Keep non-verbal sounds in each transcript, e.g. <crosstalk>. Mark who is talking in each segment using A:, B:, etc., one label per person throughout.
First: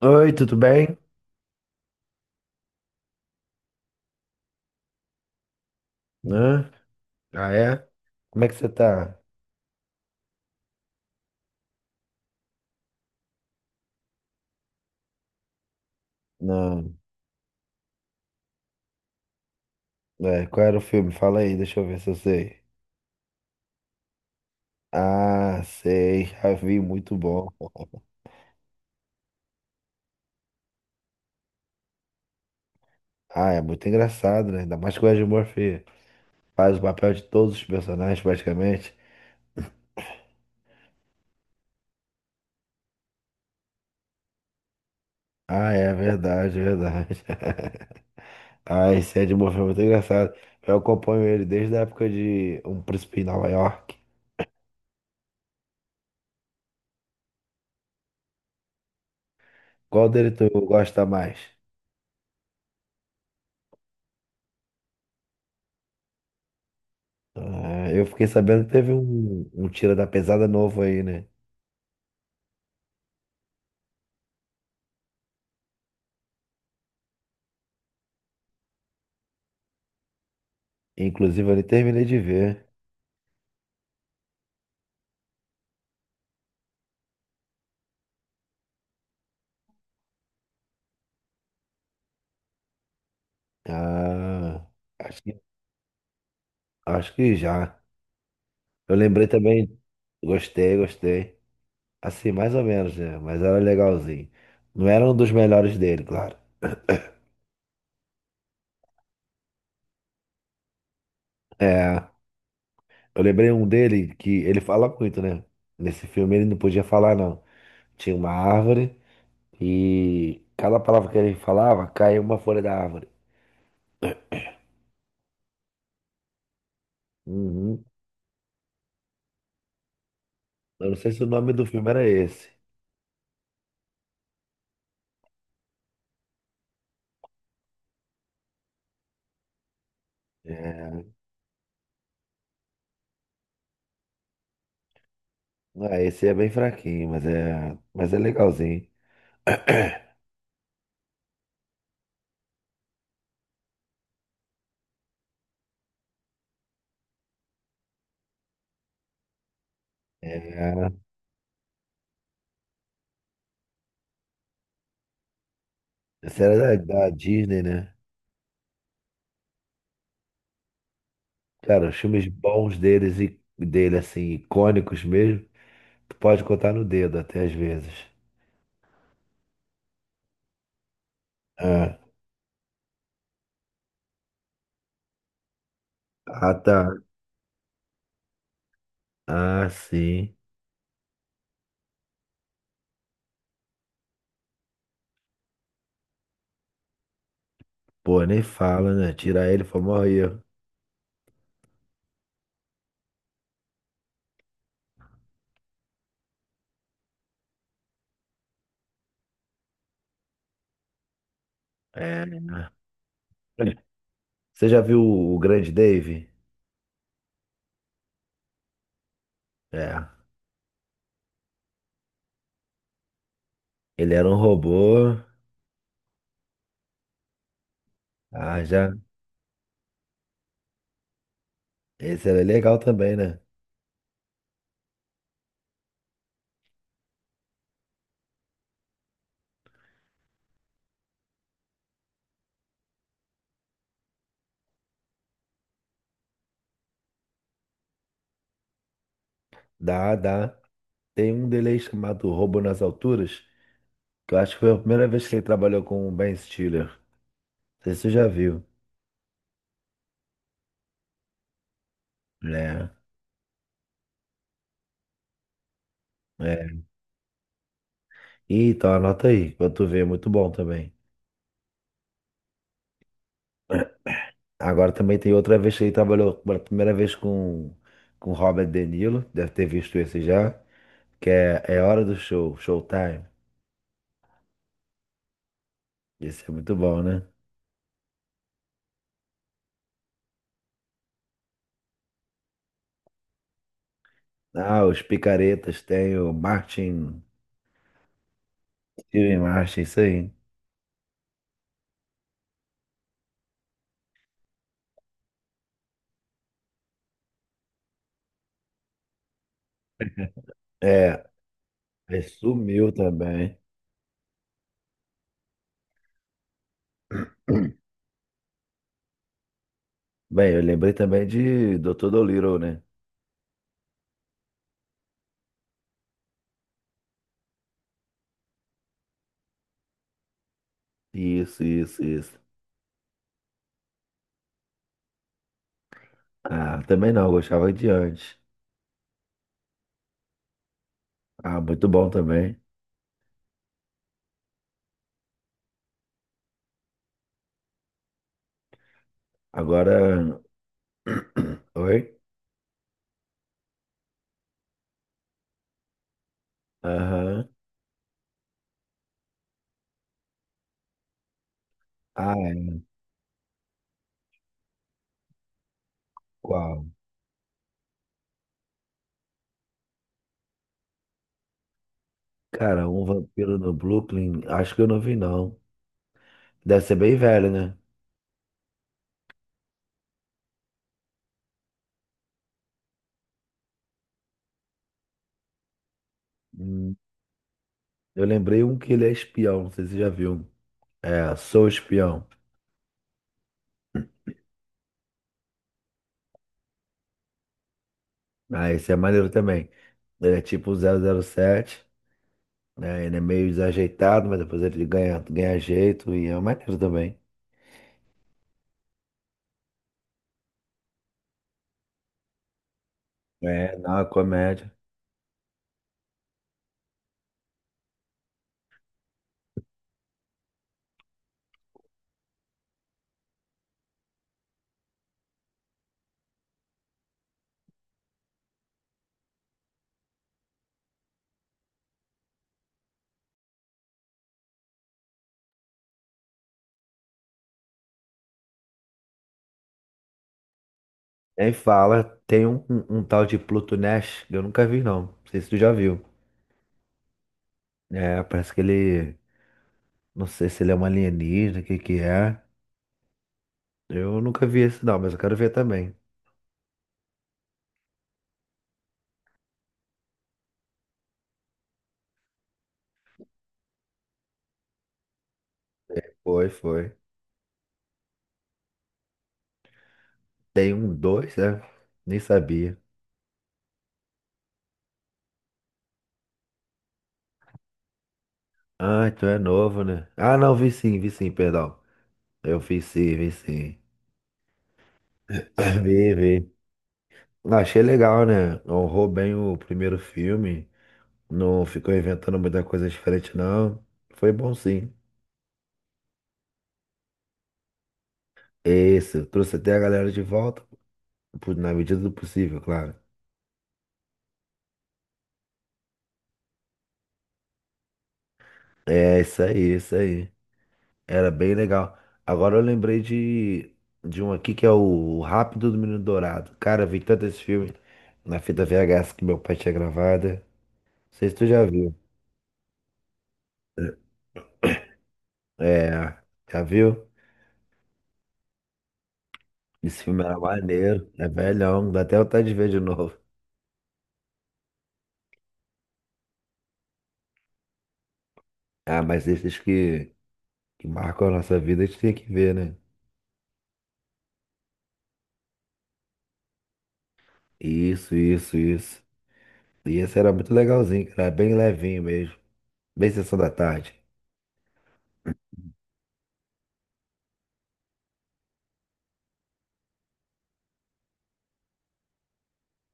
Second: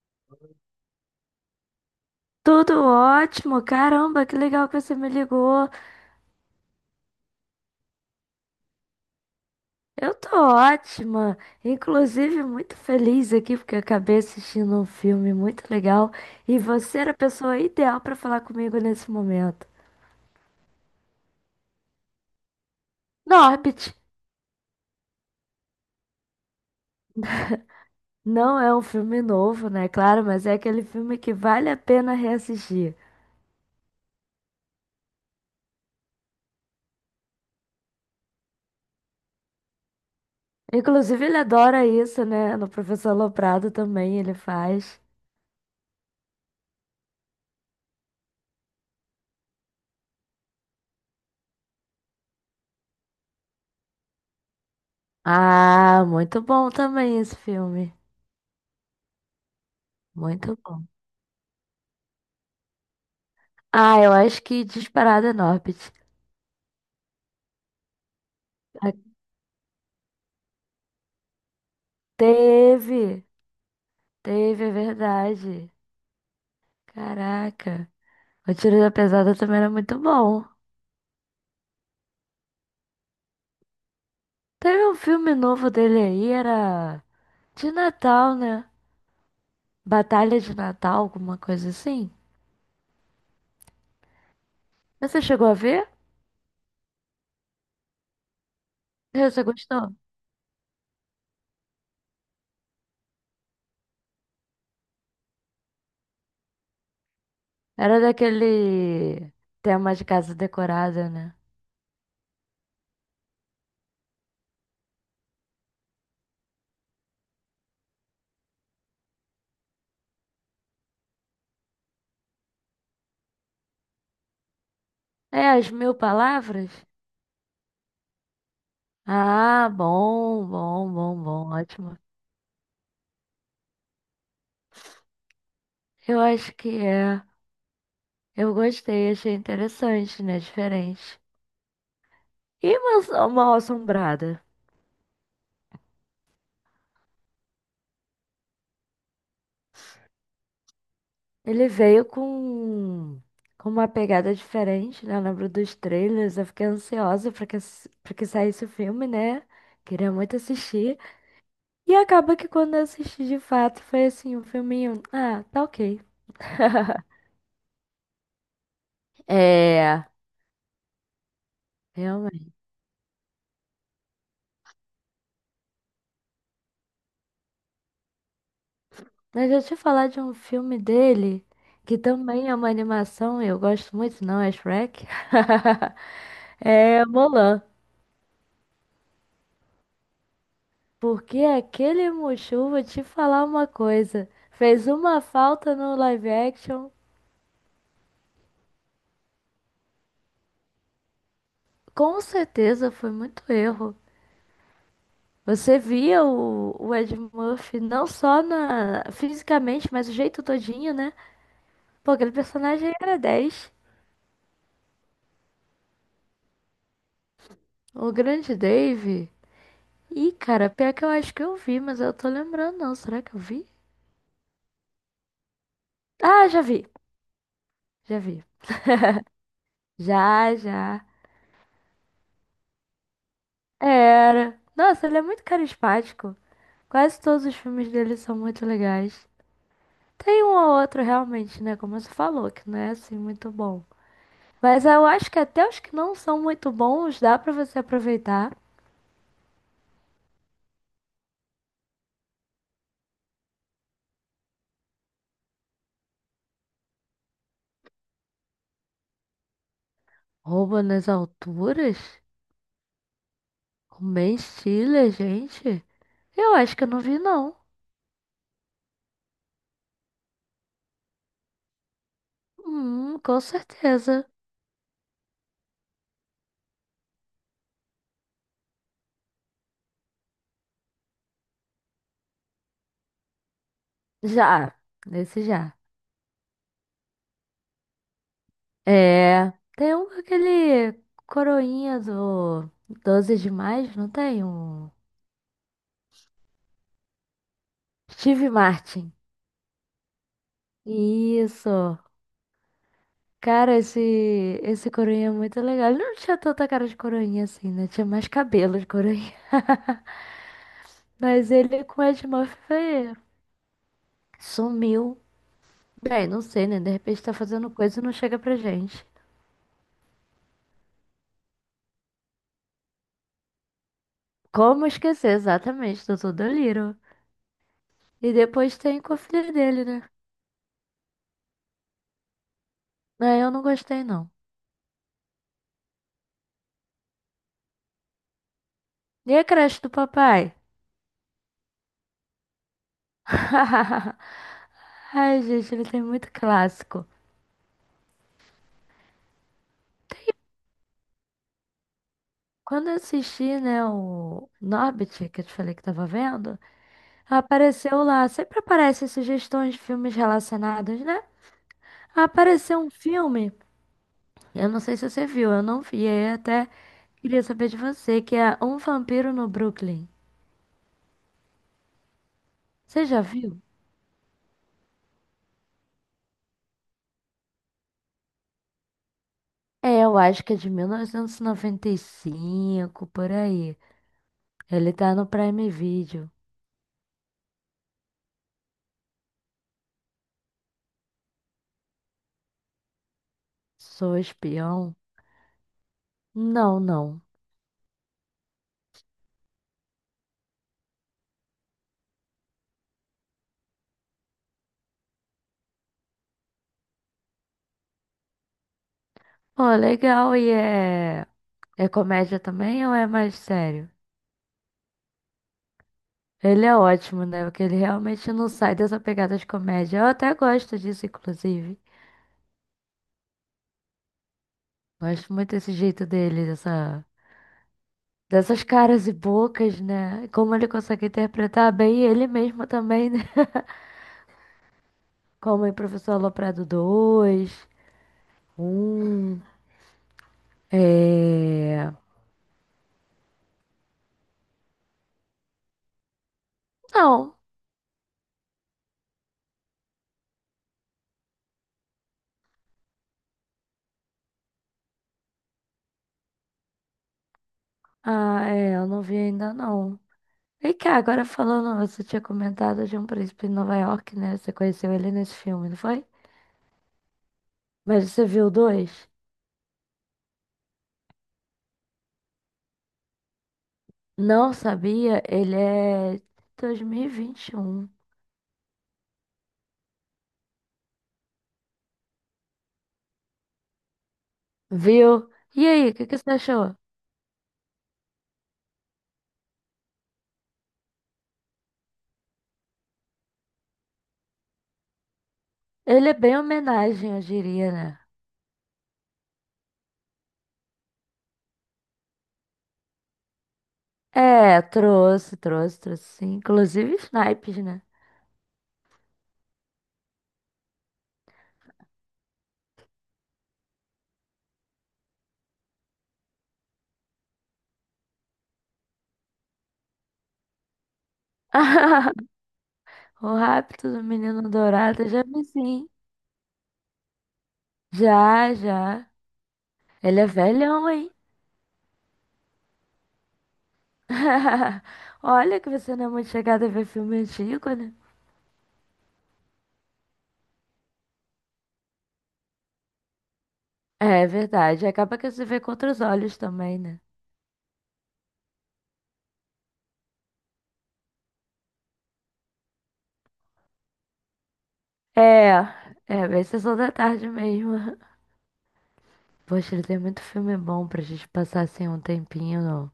A: Oi, tudo bem?
B: Tudo ótimo, caramba, que legal que você me ligou.
A: Né? Ah, é? Como é que você tá?
B: Eu tô ótima, inclusive muito feliz aqui porque eu acabei assistindo um filme muito legal e
A: Não.
B: você era a pessoa ideal pra falar comigo nesse momento.
A: É, qual era o filme? Fala aí, deixa eu ver se eu sei.
B: Norbit
A: Ah, sei, já vi, muito bom. <laughs>
B: não é um filme novo, né? Claro, mas é aquele filme que vale a pena reassistir.
A: Ah, é muito engraçado, né? Ainda mais que o Ed Murphy faz o papel de todos os personagens, praticamente.
B: Inclusive, ele adora isso, né? No Professor Loprado também ele faz.
A: Ah, é verdade, é verdade. <laughs> Ah, esse Ed Murphy é muito engraçado. Eu acompanho ele desde a época de Um Príncipe em Nova York.
B: Ah, muito bom também esse filme.
A: Qual dele tu
B: Muito bom.
A: gosta mais?
B: Ah, eu acho que disparada é Norbit.
A: Ah, eu fiquei sabendo que teve
B: Ah,
A: um Tira da Pesada novo aí, né?
B: teve, teve, é verdade. Caraca, o Tiro da Pesada também era muito bom.
A: Inclusive, eu nem terminei de ver.
B: Teve um filme novo dele aí, era de Natal, né? Batalha de Natal, alguma coisa assim.
A: Ah, acho
B: Você
A: que,
B: chegou a ver?
A: acho que já. Eu lembrei
B: Você
A: também.
B: gostou?
A: Gostei, gostei. Assim, mais ou menos, né? Mas era legalzinho. Não era um dos melhores dele, claro.
B: Era daquele tema de casa decorada, né?
A: É, eu lembrei um dele que ele fala muito, né? Nesse filme ele não podia falar, não. Tinha uma árvore e cada palavra que ele falava caía uma folha da árvore.
B: É, as mil palavras?
A: Uhum.
B: Ah, bom,
A: Eu
B: bom,
A: não sei se
B: bom,
A: o
B: bom,
A: nome do filme
B: ótimo.
A: era esse.
B: Eu acho que é. Eu gostei, achei interessante, né?
A: É,
B: Diferente. E uma Assombrada?
A: não, esse é bem fraquinho, mas é legalzinho. <clears throat>
B: Ele veio com uma pegada diferente, né? Eu lembro dos trailers, eu fiquei ansiosa pra que saísse o filme, né? Queria muito
A: É,
B: assistir. E acaba que quando eu assisti de fato, foi assim, um filminho. Ah, tá ok.
A: esse era da
B: <laughs>
A: Disney, né?
B: É,
A: Cara, os filmes
B: realmente.
A: bons deles e dele, assim, icônicos mesmo, tu pode contar no dedo até às vezes.
B: Mas deixa eu te falar de um filme dele,
A: É.
B: que também é uma animação, eu gosto muito, não é Shrek? <laughs>
A: Ah, tá.
B: É Mulan.
A: Ah, sim.
B: Porque aquele Mushu, vou te falar uma coisa, fez uma falta no live action,
A: Pô, nem fala, né? Tirar ele foi o maior erro.
B: com certeza foi muito erro. Você via o Ed Murphy não só na, fisicamente, mas o jeito todinho, né? Pô, aquele
A: É.
B: personagem era 10.
A: Você já viu o Grande Dave?
B: O grande Dave.
A: É.
B: Ih, cara, pior que eu acho que eu vi, mas eu tô lembrando não. Será que eu vi?
A: Ele era um robô.
B: Ah, já vi, já vi.
A: Ah, já.
B: Já, já.
A: Esse era legal também, né?
B: Era. Nossa, ele é muito carismático. Quase todos os filmes dele são muito legais. Tem um ou outro realmente, né? Como você falou, que não é assim muito bom. Mas eu acho que até os que não são muito bons, dá pra você aproveitar.
A: Dá, dá. Tem um dele aí chamado Roubo nas Alturas, que eu acho que foi a primeira vez que ele trabalhou com o Ben Stiller. Não sei se você já viu,
B: Rouba nas alturas?
A: né?
B: Com Ben Stiller, gente? Eu acho
A: É.
B: que eu não vi, não.
A: Ih, então anota aí, pra tu ver, é muito bom também.
B: Com certeza.
A: Agora também tem outra vez que ele trabalhou pela primeira vez com Robert De Niro, deve ter visto esse já, que é Hora do Show, Showtime.
B: Já, esse já.
A: Esse é muito bom, né?
B: É, tem um com aquele coroinha do 12 de mais, não tem?
A: Ah,
B: Um
A: os Picaretas tem o Martin,
B: Steve Martin.
A: Steven Martin, isso aí.
B: Isso. Cara, esse coroinha é muito legal. Ele não tinha tanta cara de coroinha assim, né? Tinha mais cabelo de coroinha. <laughs>
A: É,
B: Mas ele com
A: ele
B: Edmuff
A: sumiu
B: foi-
A: também.
B: sumiu. Bem, não sei, né? De repente tá fazendo
A: <clears throat>
B: coisa e não chega pra gente.
A: Bem, eu lembrei também de Dr. Dolittle, né?
B: Como esquecer exatamente do Tudo Little? E depois tem com a filha dele, né?
A: Isso, isso, isso.
B: Ah, eu não gostei, não.
A: Ah, também não, eu gostava de antes.
B: E a creche do papai?
A: Ah, muito bom também.
B: <laughs> Ai, gente, ele tem muito clássico.
A: Agora. <clears throat> Oi?
B: Quando eu assisti, né, o Norbit, que eu te falei que tava vendo.
A: Aham.
B: Apareceu lá, sempre aparecem sugestões de filmes relacionados, né?
A: Ah,
B: Apareceu
A: é.
B: um filme, eu não sei se você viu, eu não vi, aí até
A: Qual?
B: queria saber de você, que é Um Vampiro no Brooklyn.
A: Cara, um
B: Você já
A: vampiro
B: viu?
A: no Brooklyn, acho que eu não vi, não. Deve ser bem velho, né?
B: É, eu acho que é de 1995, por aí. Ele tá no Prime Video.
A: Hum, eu lembrei um que ele é espião, não sei se você já viu. É, Sou Espião.
B: Sou espião? Não, não.
A: Ah, esse é maneiro também. Ele é tipo 007, né? Ele é meio desajeitado, mas depois ele ganha, ganha jeito e é maneiro também.
B: Pô, legal, e é... É comédia também ou é mais
A: É,
B: sério?
A: não, é comédia.
B: Ele é ótimo, né? Porque ele realmente não sai dessa pegada de comédia. Eu até gosto disso, inclusive. Gosto muito desse jeito dele, dessas caras e bocas, né? Como ele consegue interpretar bem ele mesmo também, né? <laughs> Como em Professor Aloprado dois, um,
A: E aí
B: é...
A: fala, tem um tal de Pluto Nash, que eu nunca vi não. Não sei se tu já viu.
B: Não.
A: É, parece que ele. Não sei se ele é um alienígena, o que que é. Eu nunca vi esse não, mas eu quero ver também.
B: Ah, é, eu não vi ainda, não. E cá, agora falando, você tinha comentado de Um Príncipe em Nova York, né? Você conheceu ele nesse filme, não foi?
A: Foi, foi.
B: Mas você viu o dois?
A: Tem um dois, né? Nem sabia.
B: Não sabia, ele é 2021.
A: Ah, então é novo, né? Ah, não, vi sim, perdão. Eu vi sim, vi sim. <clears throat>
B: Viu? E
A: <laughs>
B: aí, o que
A: Vi,
B: que você
A: vi.
B: achou?
A: Achei legal, né? Honrou bem o primeiro filme. Não ficou inventando muita coisa diferente, não. Foi bom, sim.
B: Ele é bem homenagem, eu diria, né?
A: Esse, trouxe até a galera de volta, pô, na medida do possível, claro.
B: É, trouxe, trouxe, trouxe sim. Inclusive snipes, né?
A: É, isso aí, é isso aí. Era bem legal. Agora eu lembrei de um aqui que é o Rápido do Menino Dourado. Cara, eu vi tanto esse filme na fita VHS que meu pai tinha gravada. Não sei se tu já viu.
B: <laughs> O rapto do menino dourado, já vi sim.
A: É, já viu?
B: Já, já.
A: Esse
B: Ele
A: filme
B: é
A: era
B: velhão,
A: maneiro,
B: hein?
A: é velhão, dá até vontade de ver de <laughs> novo.
B: <laughs> Olha que você não é muito chegada a ver filme antigo, né?
A: Ah, mas esses que marcam a nossa vida, a gente tem que ver, né?
B: É verdade. Acaba que você vê com outros olhos também, né?
A: Isso, isso, isso. E esse era muito legalzinho, cara. Era bem levinho mesmo. Bem sessão da tarde.
B: É, é bem sessão da tarde mesmo. <laughs> Poxa, ele tem muito filme bom pra gente passar assim um tempinho,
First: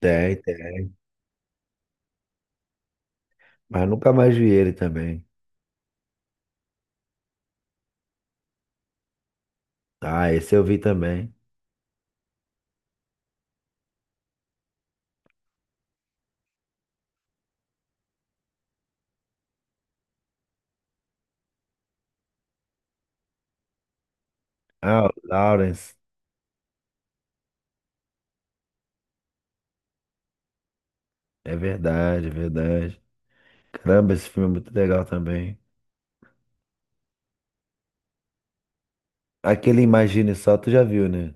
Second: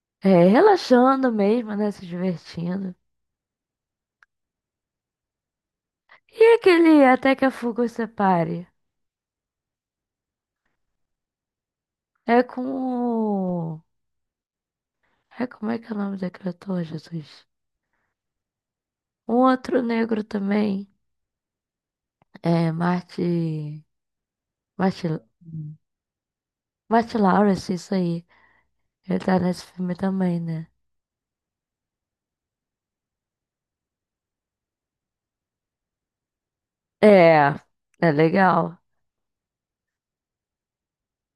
A: Tem,
B: é,
A: tem.
B: relaxando mesmo, né? Se divertindo.
A: Mas nunca mais vi ele também.
B: E aquele Até que a Fuga Os Separe?
A: Ah, esse eu vi também.
B: É com o... É, como é que é o nome daquele ator, Jesus? Um outro negro também. É, Marty...
A: Ah,
B: Marty...
A: o Lawrence.
B: Marty Lawrence, isso aí. Ele tá nesse filme também, né?
A: É verdade, é verdade. Caramba, esse filme é muito legal também.
B: É, é legal.
A: Aquele Imagine Só, tu já viu, né?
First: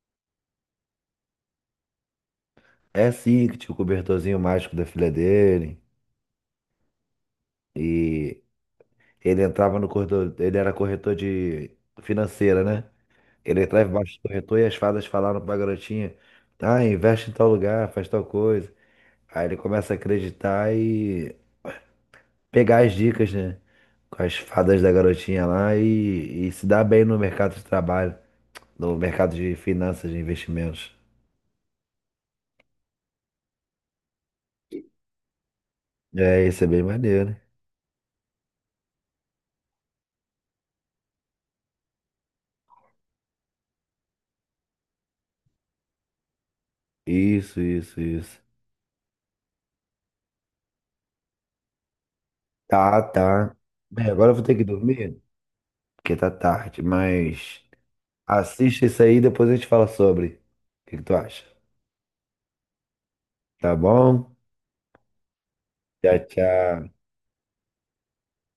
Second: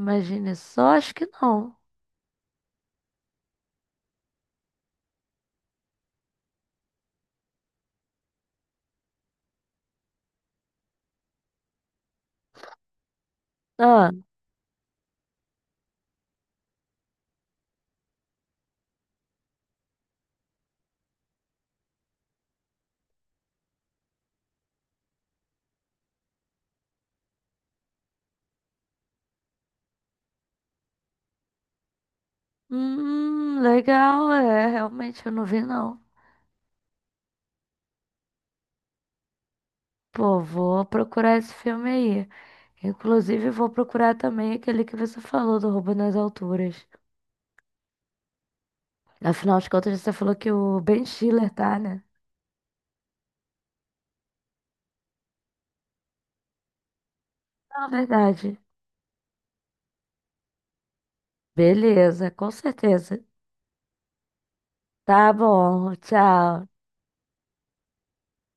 B: Imagine só, acho que não.
A: É sim, que tinha o cobertorzinho mágico da filha dele. E ele entrava no corretor. Ele era corretor de financeira, né? Ele atrás
B: Ah,
A: baixo do corretor e as fadas falaram pra garotinha: Ah, investe em tal lugar, faz tal coisa. Aí ele começa a acreditar e pegar as dicas, né? Com as fadas da garotinha lá e se dar bem no mercado de trabalho, no mercado de finanças, de investimentos.
B: legal, é, realmente eu não vi não.
A: É, isso é bem maneiro.
B: Pô, vou procurar esse filme aí. Inclusive, vou procurar também aquele que você falou do Roubo nas Alturas.
A: Isso, isso, isso.
B: Afinal de contas, você falou que o Ben Stiller tá, né?
A: Tá, tá. Bem, agora eu vou ter que dormir, porque tá tarde, mas
B: Não, verdade.
A: assista isso aí e depois a gente fala sobre. O que que tu acha?
B: Beleza, com certeza.
A: Tá bom?
B: Tá bom,
A: Tchau,
B: tchau.
A: tchau.